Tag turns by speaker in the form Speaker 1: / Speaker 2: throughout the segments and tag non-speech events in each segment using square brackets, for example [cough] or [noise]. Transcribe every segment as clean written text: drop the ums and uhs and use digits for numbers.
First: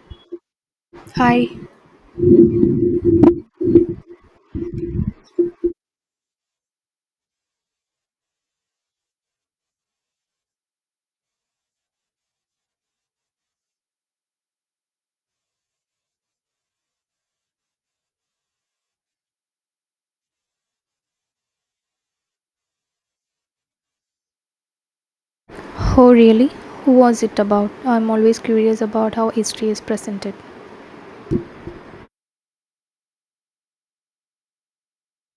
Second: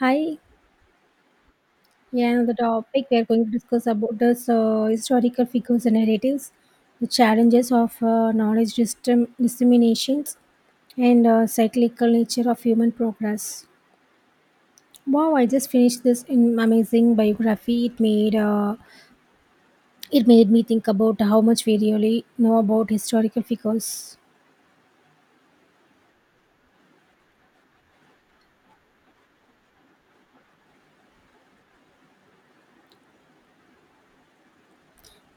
Speaker 1: Hi,
Speaker 2: Hi.
Speaker 1: yeah, the topic we are going to discuss about is historical figures and narratives, the challenges of knowledge disseminations, and cyclical nature of human progress. Wow, I just finished this in amazing biography. It made me think about how much we really know about historical figures.
Speaker 2: Oh, really? Who was it about? I'm always curious about how history is presented.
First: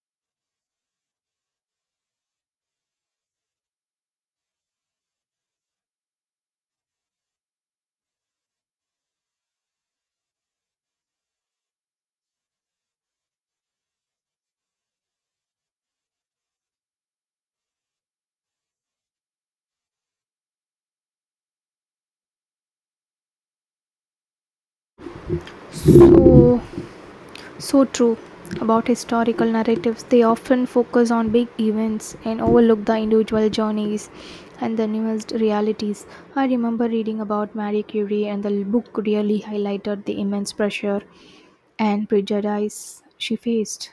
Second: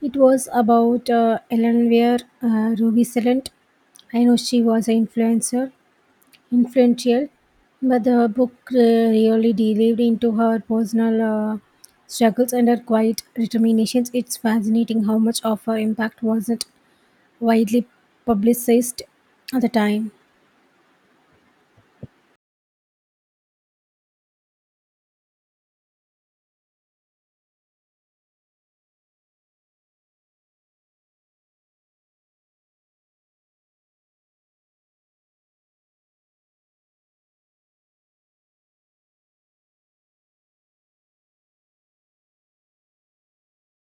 Speaker 1: It was about Ellen Weir Ruby Silent. I know she was an influencer influential, but the book really delved into her personal uh, struggles and her quiet determinations. It's fascinating how much of her impact wasn't widely publicized at the time.
Speaker 2: So, so true. About historical narratives, they often focus on big events and overlook the individual journeys and the nuanced realities. I remember reading about Marie Curie, and the book really highlighted the immense pressure and prejudice she faced.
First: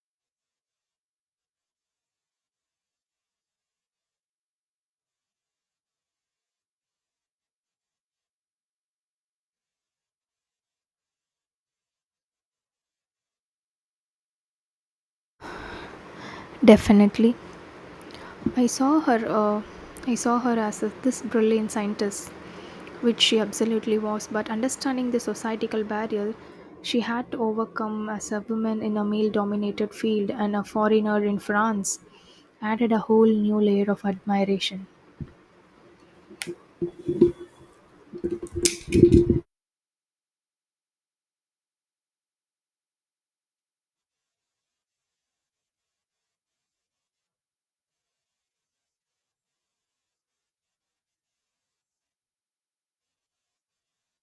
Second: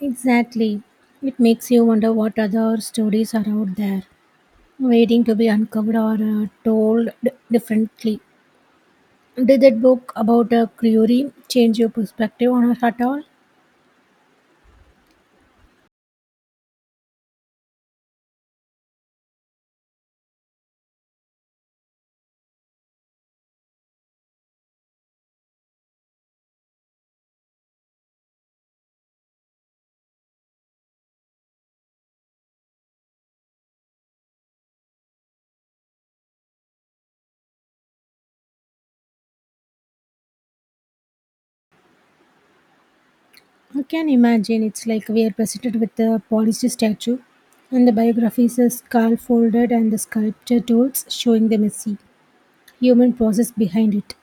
Speaker 1: Exactly. It makes you wonder what other stories are out there waiting to be uncovered or told differently. Did that book about Creory change your perspective on her at all?
Speaker 2: Definitely, I saw her. I saw her as a, this brilliant scientist which she absolutely was, but understanding the societal barrier she had to overcome as a woman in a male dominated field and a foreigner in France added a whole new layer of admiration.
Speaker 1: I can imagine it's like we are presented with the polished statue, and the biography is a skull folded and the sculpture tools showing the messy human process behind it.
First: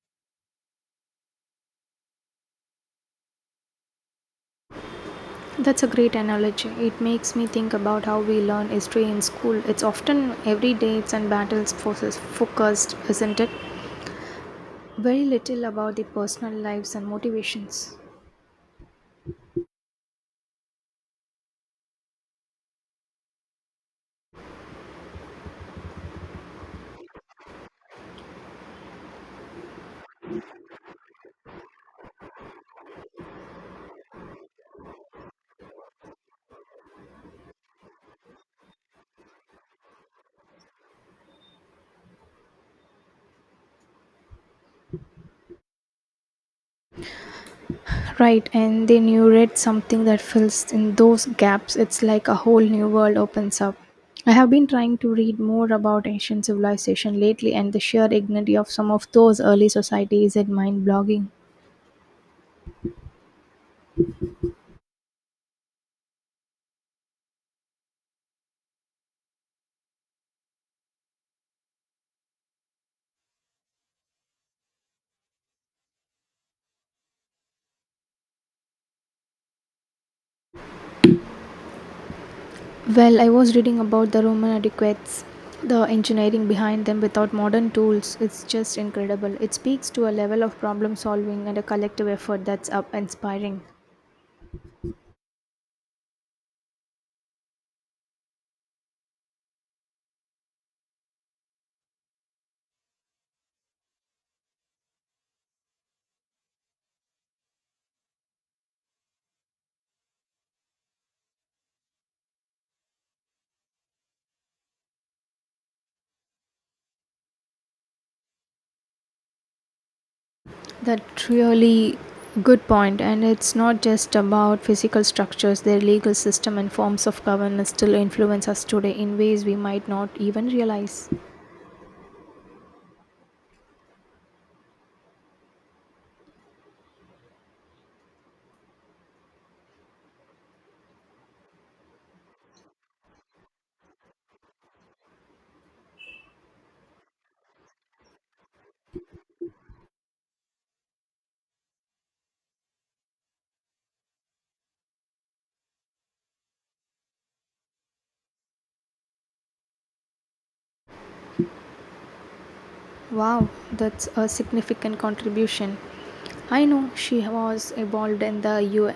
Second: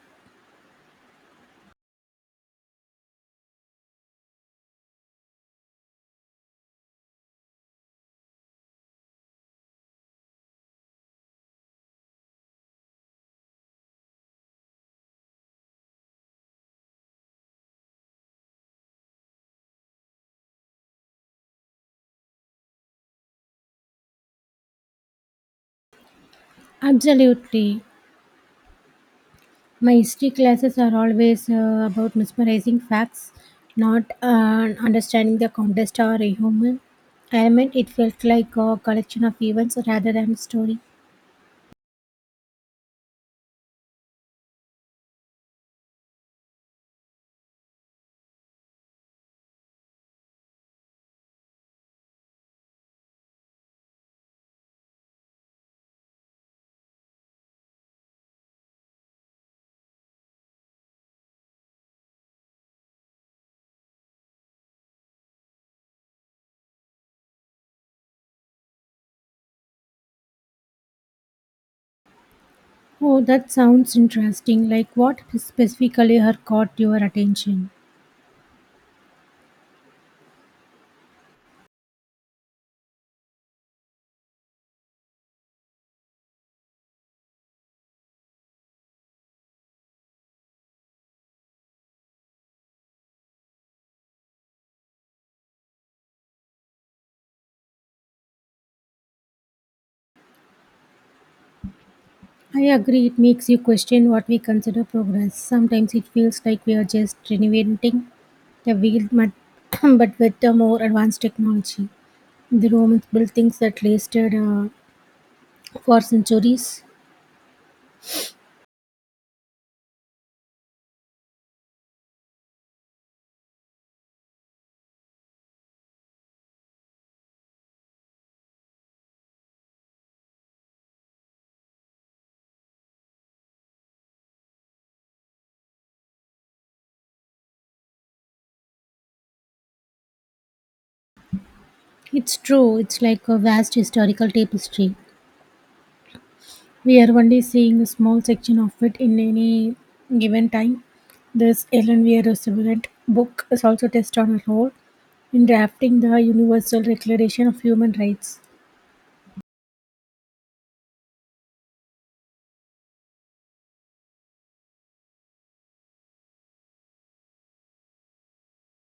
Speaker 2: That's a great analogy. It makes me think about how we learn history in school. It's often every dates and battles forces focused, isn't it? Very little about the personal lives and motivations.
Speaker 1: Absolutely. My history classes are always about mesmerizing facts, not understanding the context or a human element. It felt like a collection of events rather than a story.
Speaker 2: Right, and then you read something that fills in those gaps. It's like a whole new world opens up. I have been trying to read more about ancient civilization lately, and the sheer dignity of some of those early societies is mind blogging.
Speaker 1: Oh, that sounds interesting. Like what specifically her caught your attention?
Speaker 2: Well, I was reading about the Roman adequates, the engineering behind them without modern tools. It's just incredible. It speaks to a level of problem solving and a collective effort that's up inspiring.
Speaker 1: I agree, it makes you question what we consider progress. Sometimes it feels like we are just renovating the wheel, but, [clears throat] but with a more advanced technology. The Romans built things that lasted for centuries.
Speaker 2: That's really good point, and it's not just about physical structures. Their legal system and forms of governance still influence us today in ways we might not even realize.
Speaker 1: It's true, it's like a vast historical tapestry. We are only seeing a small section of it in any given time. This Ellen Weir Roosevelt book is also test on a role in drafting the Universal Declaration of Human Rights.
Speaker 2: Wow, that's a significant contribution. I know she was involved in the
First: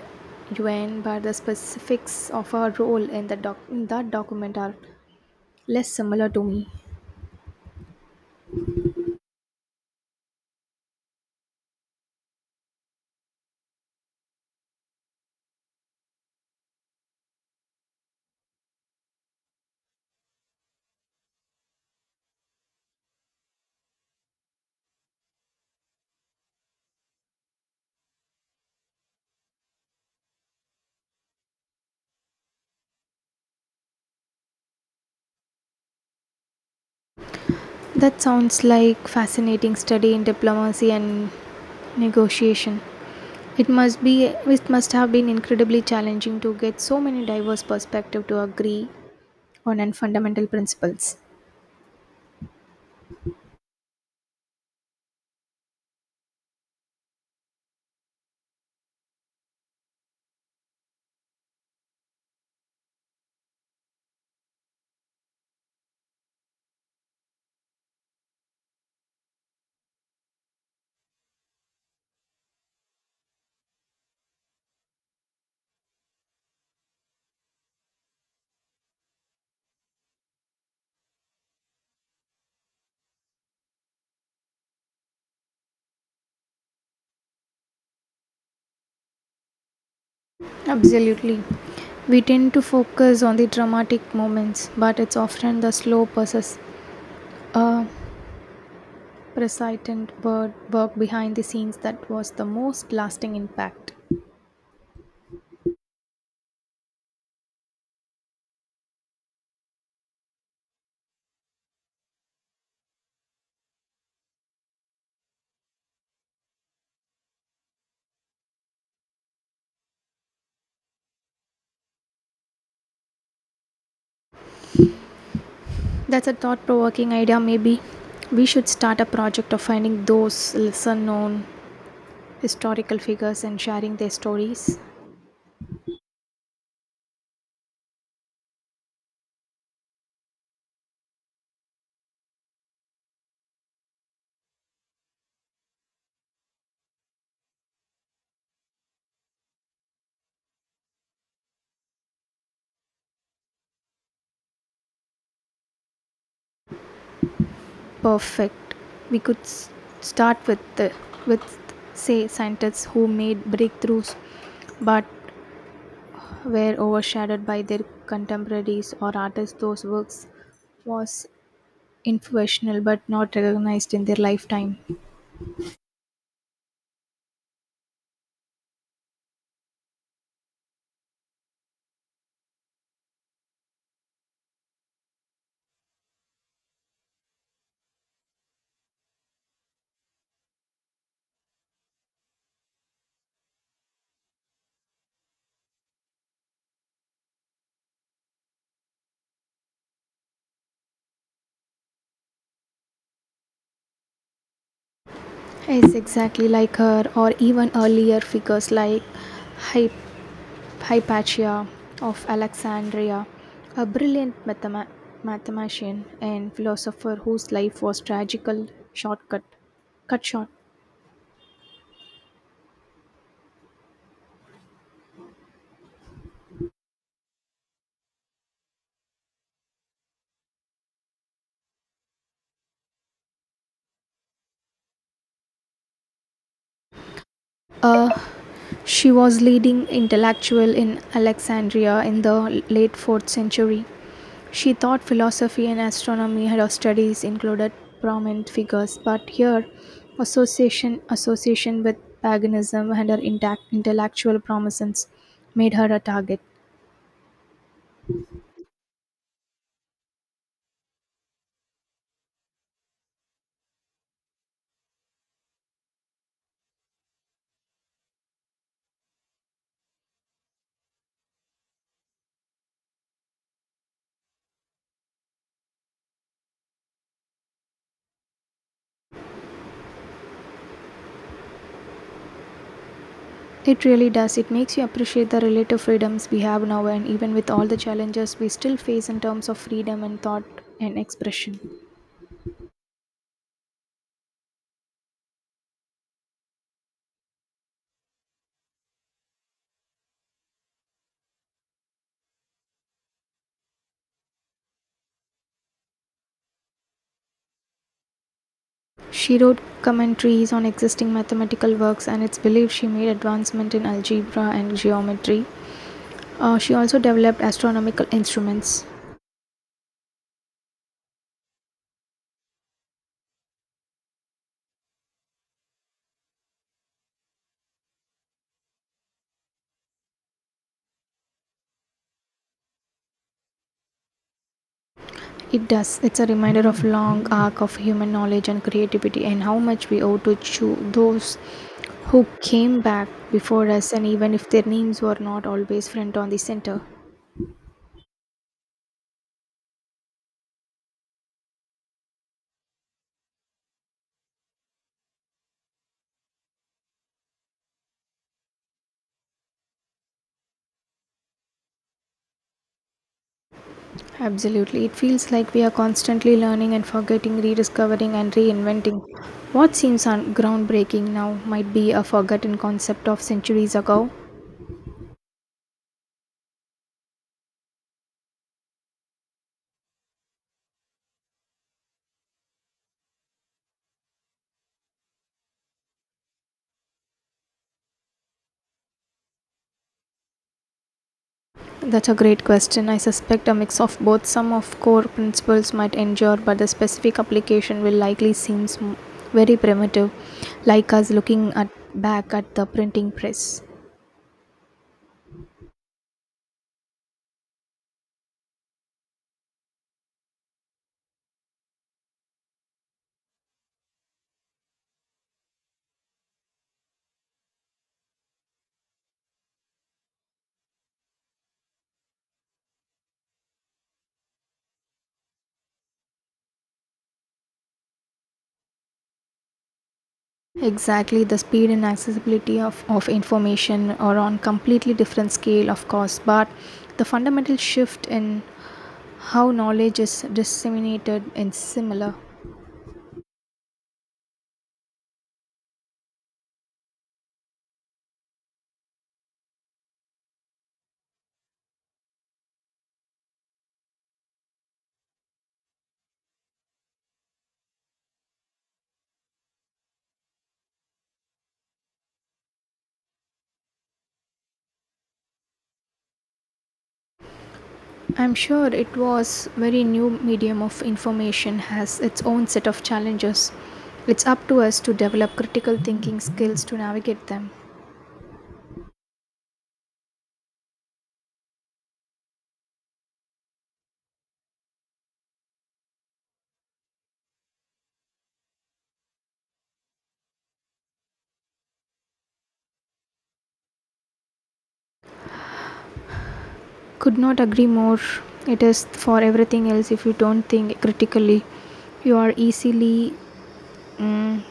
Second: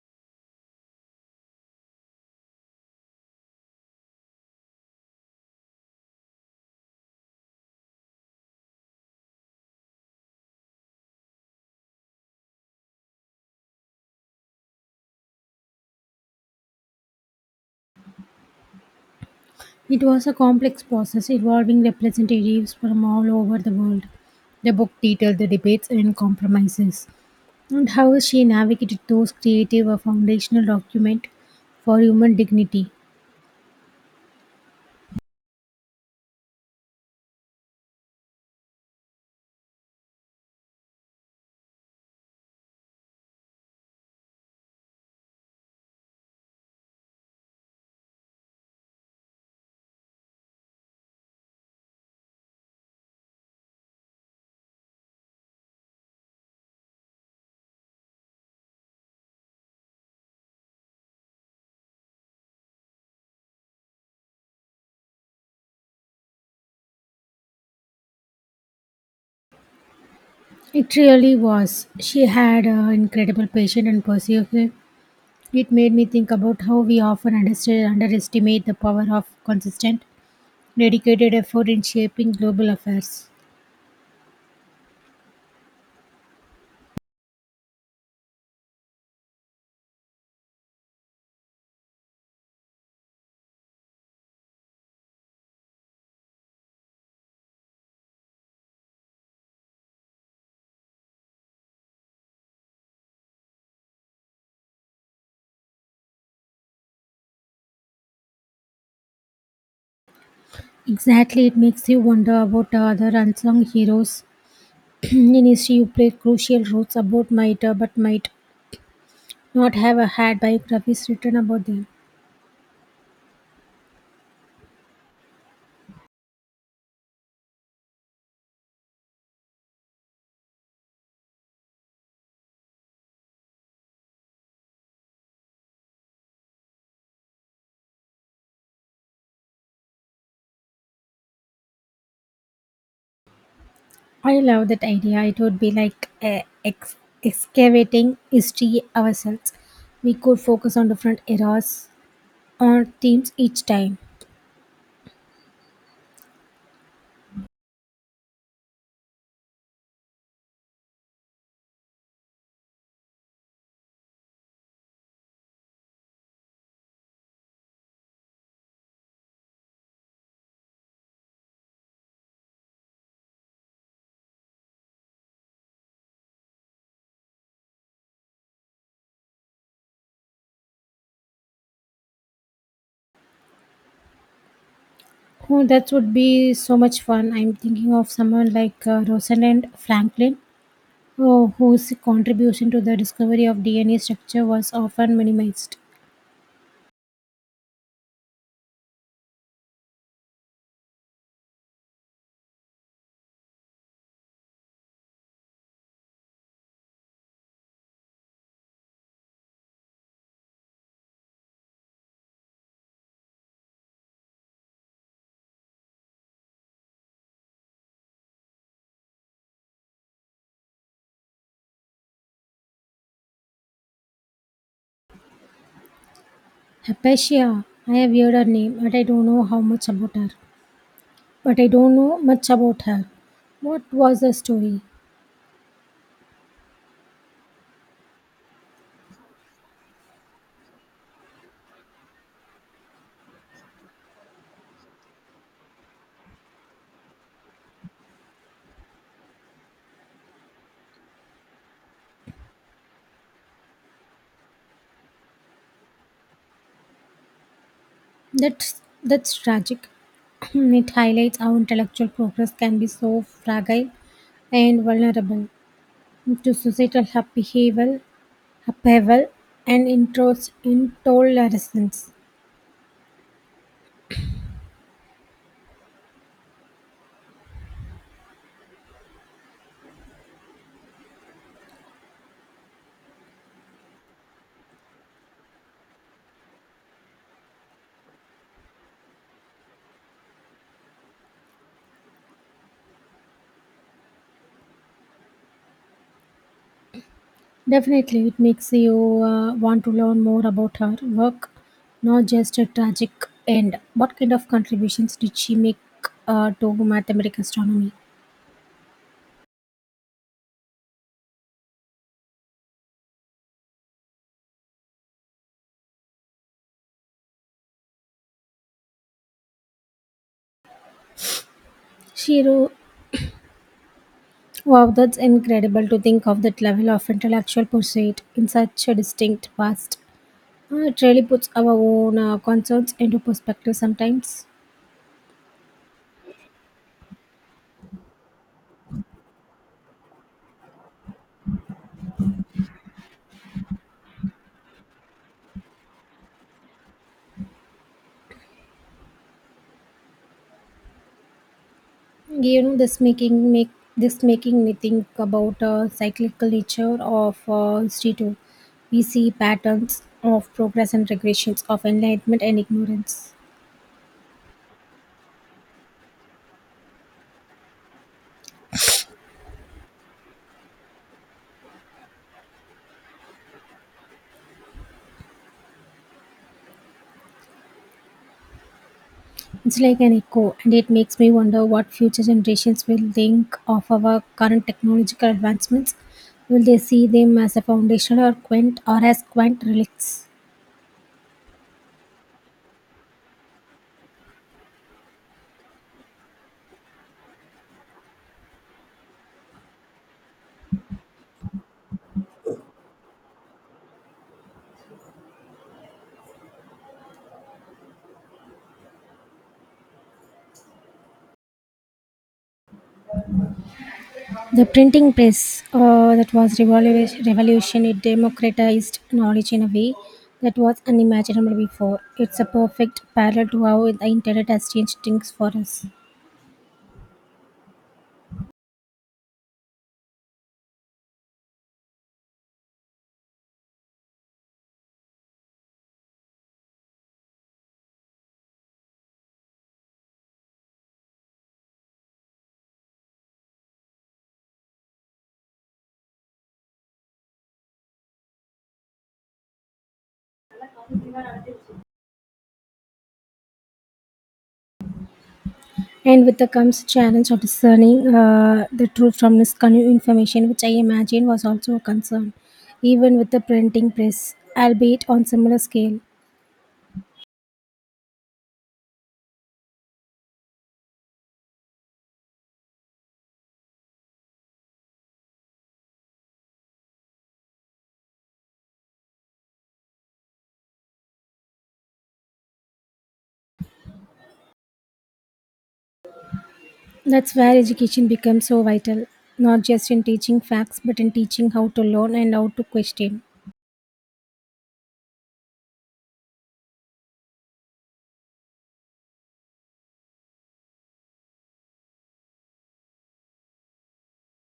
Speaker 2: UN, but the specifics of her role in the in that document are less similar to me.
Speaker 1: It was a complex process involving representatives from all over the world. The book detailed the debates and compromises, and how she navigated those creative a foundational document for human dignity.
Speaker 2: That sounds like fascinating study in diplomacy and negotiation. It must have been incredibly challenging to get so many diverse perspectives to agree on and fundamental principles.
Speaker 1: It really was. She had an incredible patience and perseverance. It made me think about how we often underestimate the power of consistent, dedicated effort in shaping global affairs.
Speaker 2: Absolutely. We tend to focus on the dramatic moments, but it's often the slow process uh, persistent word work behind the scenes that was the most lasting impact.
Speaker 1: Exactly, it makes you wonder about the other unsung heroes in history, you played crucial roles about might not have had biographies written about them.
Speaker 2: That's a thought provoking idea, maybe. We should start a project of finding those lesser known historical figures and sharing their stories.
Speaker 1: I love that idea. It would be like ex- excavating history ourselves. We could focus on different eras or themes each time.
Speaker 2: Perfect. We could s- start with, with say, scientists who made breakthroughs but were overshadowed by their contemporaries or artists Those works was influential but not recognized in their lifetime.
Speaker 1: Oh, that would be so much fun. I'm thinking of someone like Rosalind Franklin, whose contribution to the discovery of DNA structure was often minimized.
Speaker 2: Yes, exactly like her, or even earlier figures like Hy- Hypatia of Alexandria, a brilliant mathematician and philosopher whose life was tragical shortcut cut short.
Speaker 1: Hypatia, I have heard her name, but I don't know how much about her. But I don't know much about her. What was the story?
Speaker 2: Uh, she was leading intellectual in Alexandria in the late 4th century. She thought philosophy and astronomy had her studies included prominent figures, but her association with paganism and her intact intellectual promises made her a target.
Speaker 1: That's tragic. [clears throat] It highlights how intellectual progress can be so fragile and vulnerable to societal upheaval and intolerance.
Speaker 2: It really does. It makes you appreciate the relative freedoms we have now, and even with all the challenges we still face in terms of freedom and thought and expression.
Speaker 1: Definitely, it makes you want to learn more about her work, not just a tragic end. What kind of contributions did she make to mathematical astronomy?
Speaker 2: She wrote commentaries on existing mathematical works, and it's believed she made advancement in algebra and geometry. She also developed astronomical instruments.
Speaker 1: She wrote, Wow, that's incredible to think of that level of intellectual pursuit in such a distinct past. It really puts our own concerns into perspective sometimes.
Speaker 2: It does. It's a reminder of long arc of human knowledge and creativity, and how much we owe to those who came back before us, and even if their names were not always front on the center.
Speaker 1: You know, this making make this making me think about cyclical nature of history too. We see patterns of progress and regressions of enlightenment and ignorance.
Speaker 2: Absolutely. It feels like we are constantly learning and forgetting, rediscovering and reinventing. What seems groundbreaking now might be a forgotten concept of centuries ago.
Speaker 1: It's like an echo, and it makes me wonder what future generations will think of our current technological advancements. Will they see them as a foundational or quaint or as quaint relics?
Speaker 2: That's a great question. I suspect a mix of both. Some of core principles might endure, but the specific application will likely seem very primitive, like us looking at back at the printing press.
Speaker 1: The printing press, that was revolution, it democratized knowledge in a way that was unimaginable before. It's a perfect parallel to how the internet has changed things for us.
Speaker 2: Exactly, the speed and accessibility of information are on completely different scale, of course, but the fundamental shift in how knowledge is disseminated is similar.
Speaker 1: And with the comes challenge of discerning the truth from misconstrued information, which I imagine was also a concern, even with the printing press, albeit on similar scale.
Speaker 2: I'm sure it was very new medium of information has its own set of challenges. It's up to us to develop critical thinking skills to navigate them.
Speaker 1: That's where education becomes so vital, not just in teaching facts, but in teaching how to learn and how to question.
Speaker 2: Could not agree more. It is for everything else if you don't think critically, you are easily mm,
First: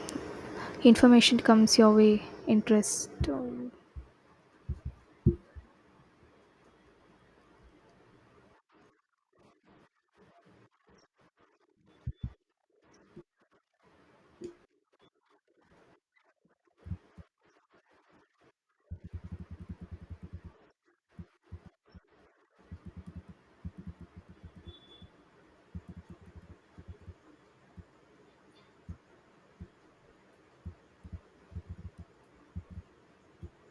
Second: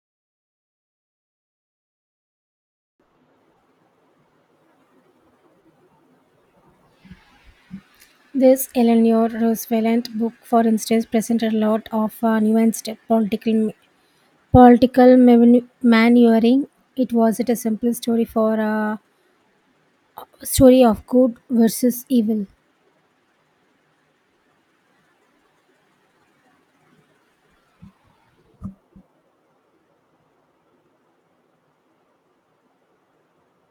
Speaker 2: information comes your way interest um,
Speaker 1: This Eleanor Roosevelt book, for instance, presented a lot of nuanced political maneuvering. It wasn't a simple story for a story of good versus evil.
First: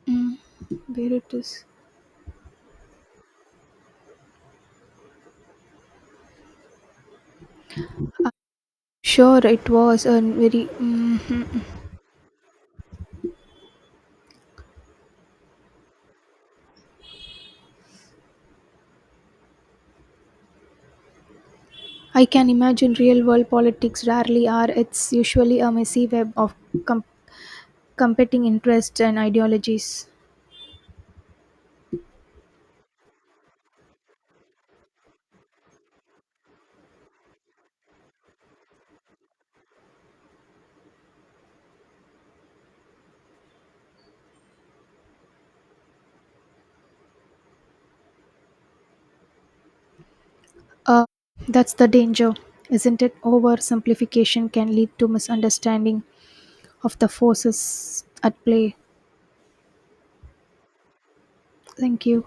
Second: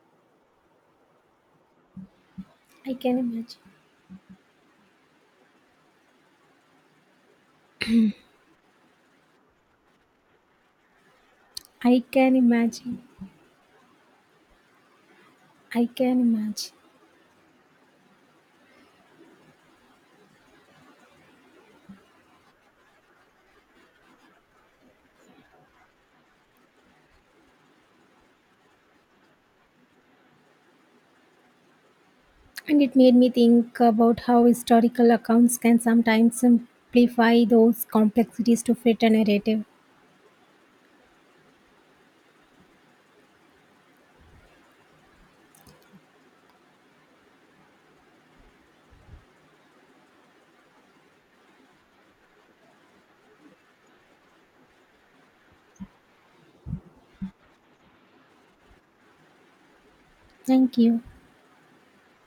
Speaker 2: Mm. Where it is.
Speaker 1: I can imagine.
Speaker 2: I'm sure it was a very. Mhm.
Speaker 1: I can imagine. I can imagine.
Speaker 2: I can imagine real world politics rarely are. It's usually a messy web of com- competing interests and ideologies.
Speaker 1: And it made me think about how historical accounts can sometimes simplify those complexities to fit a narrative.
Speaker 2: Uh, that's the danger, isn't it? Oversimplification can lead to misunderstanding of the forces at play.
Speaker 1: Thank you.
Speaker 2: Thank you.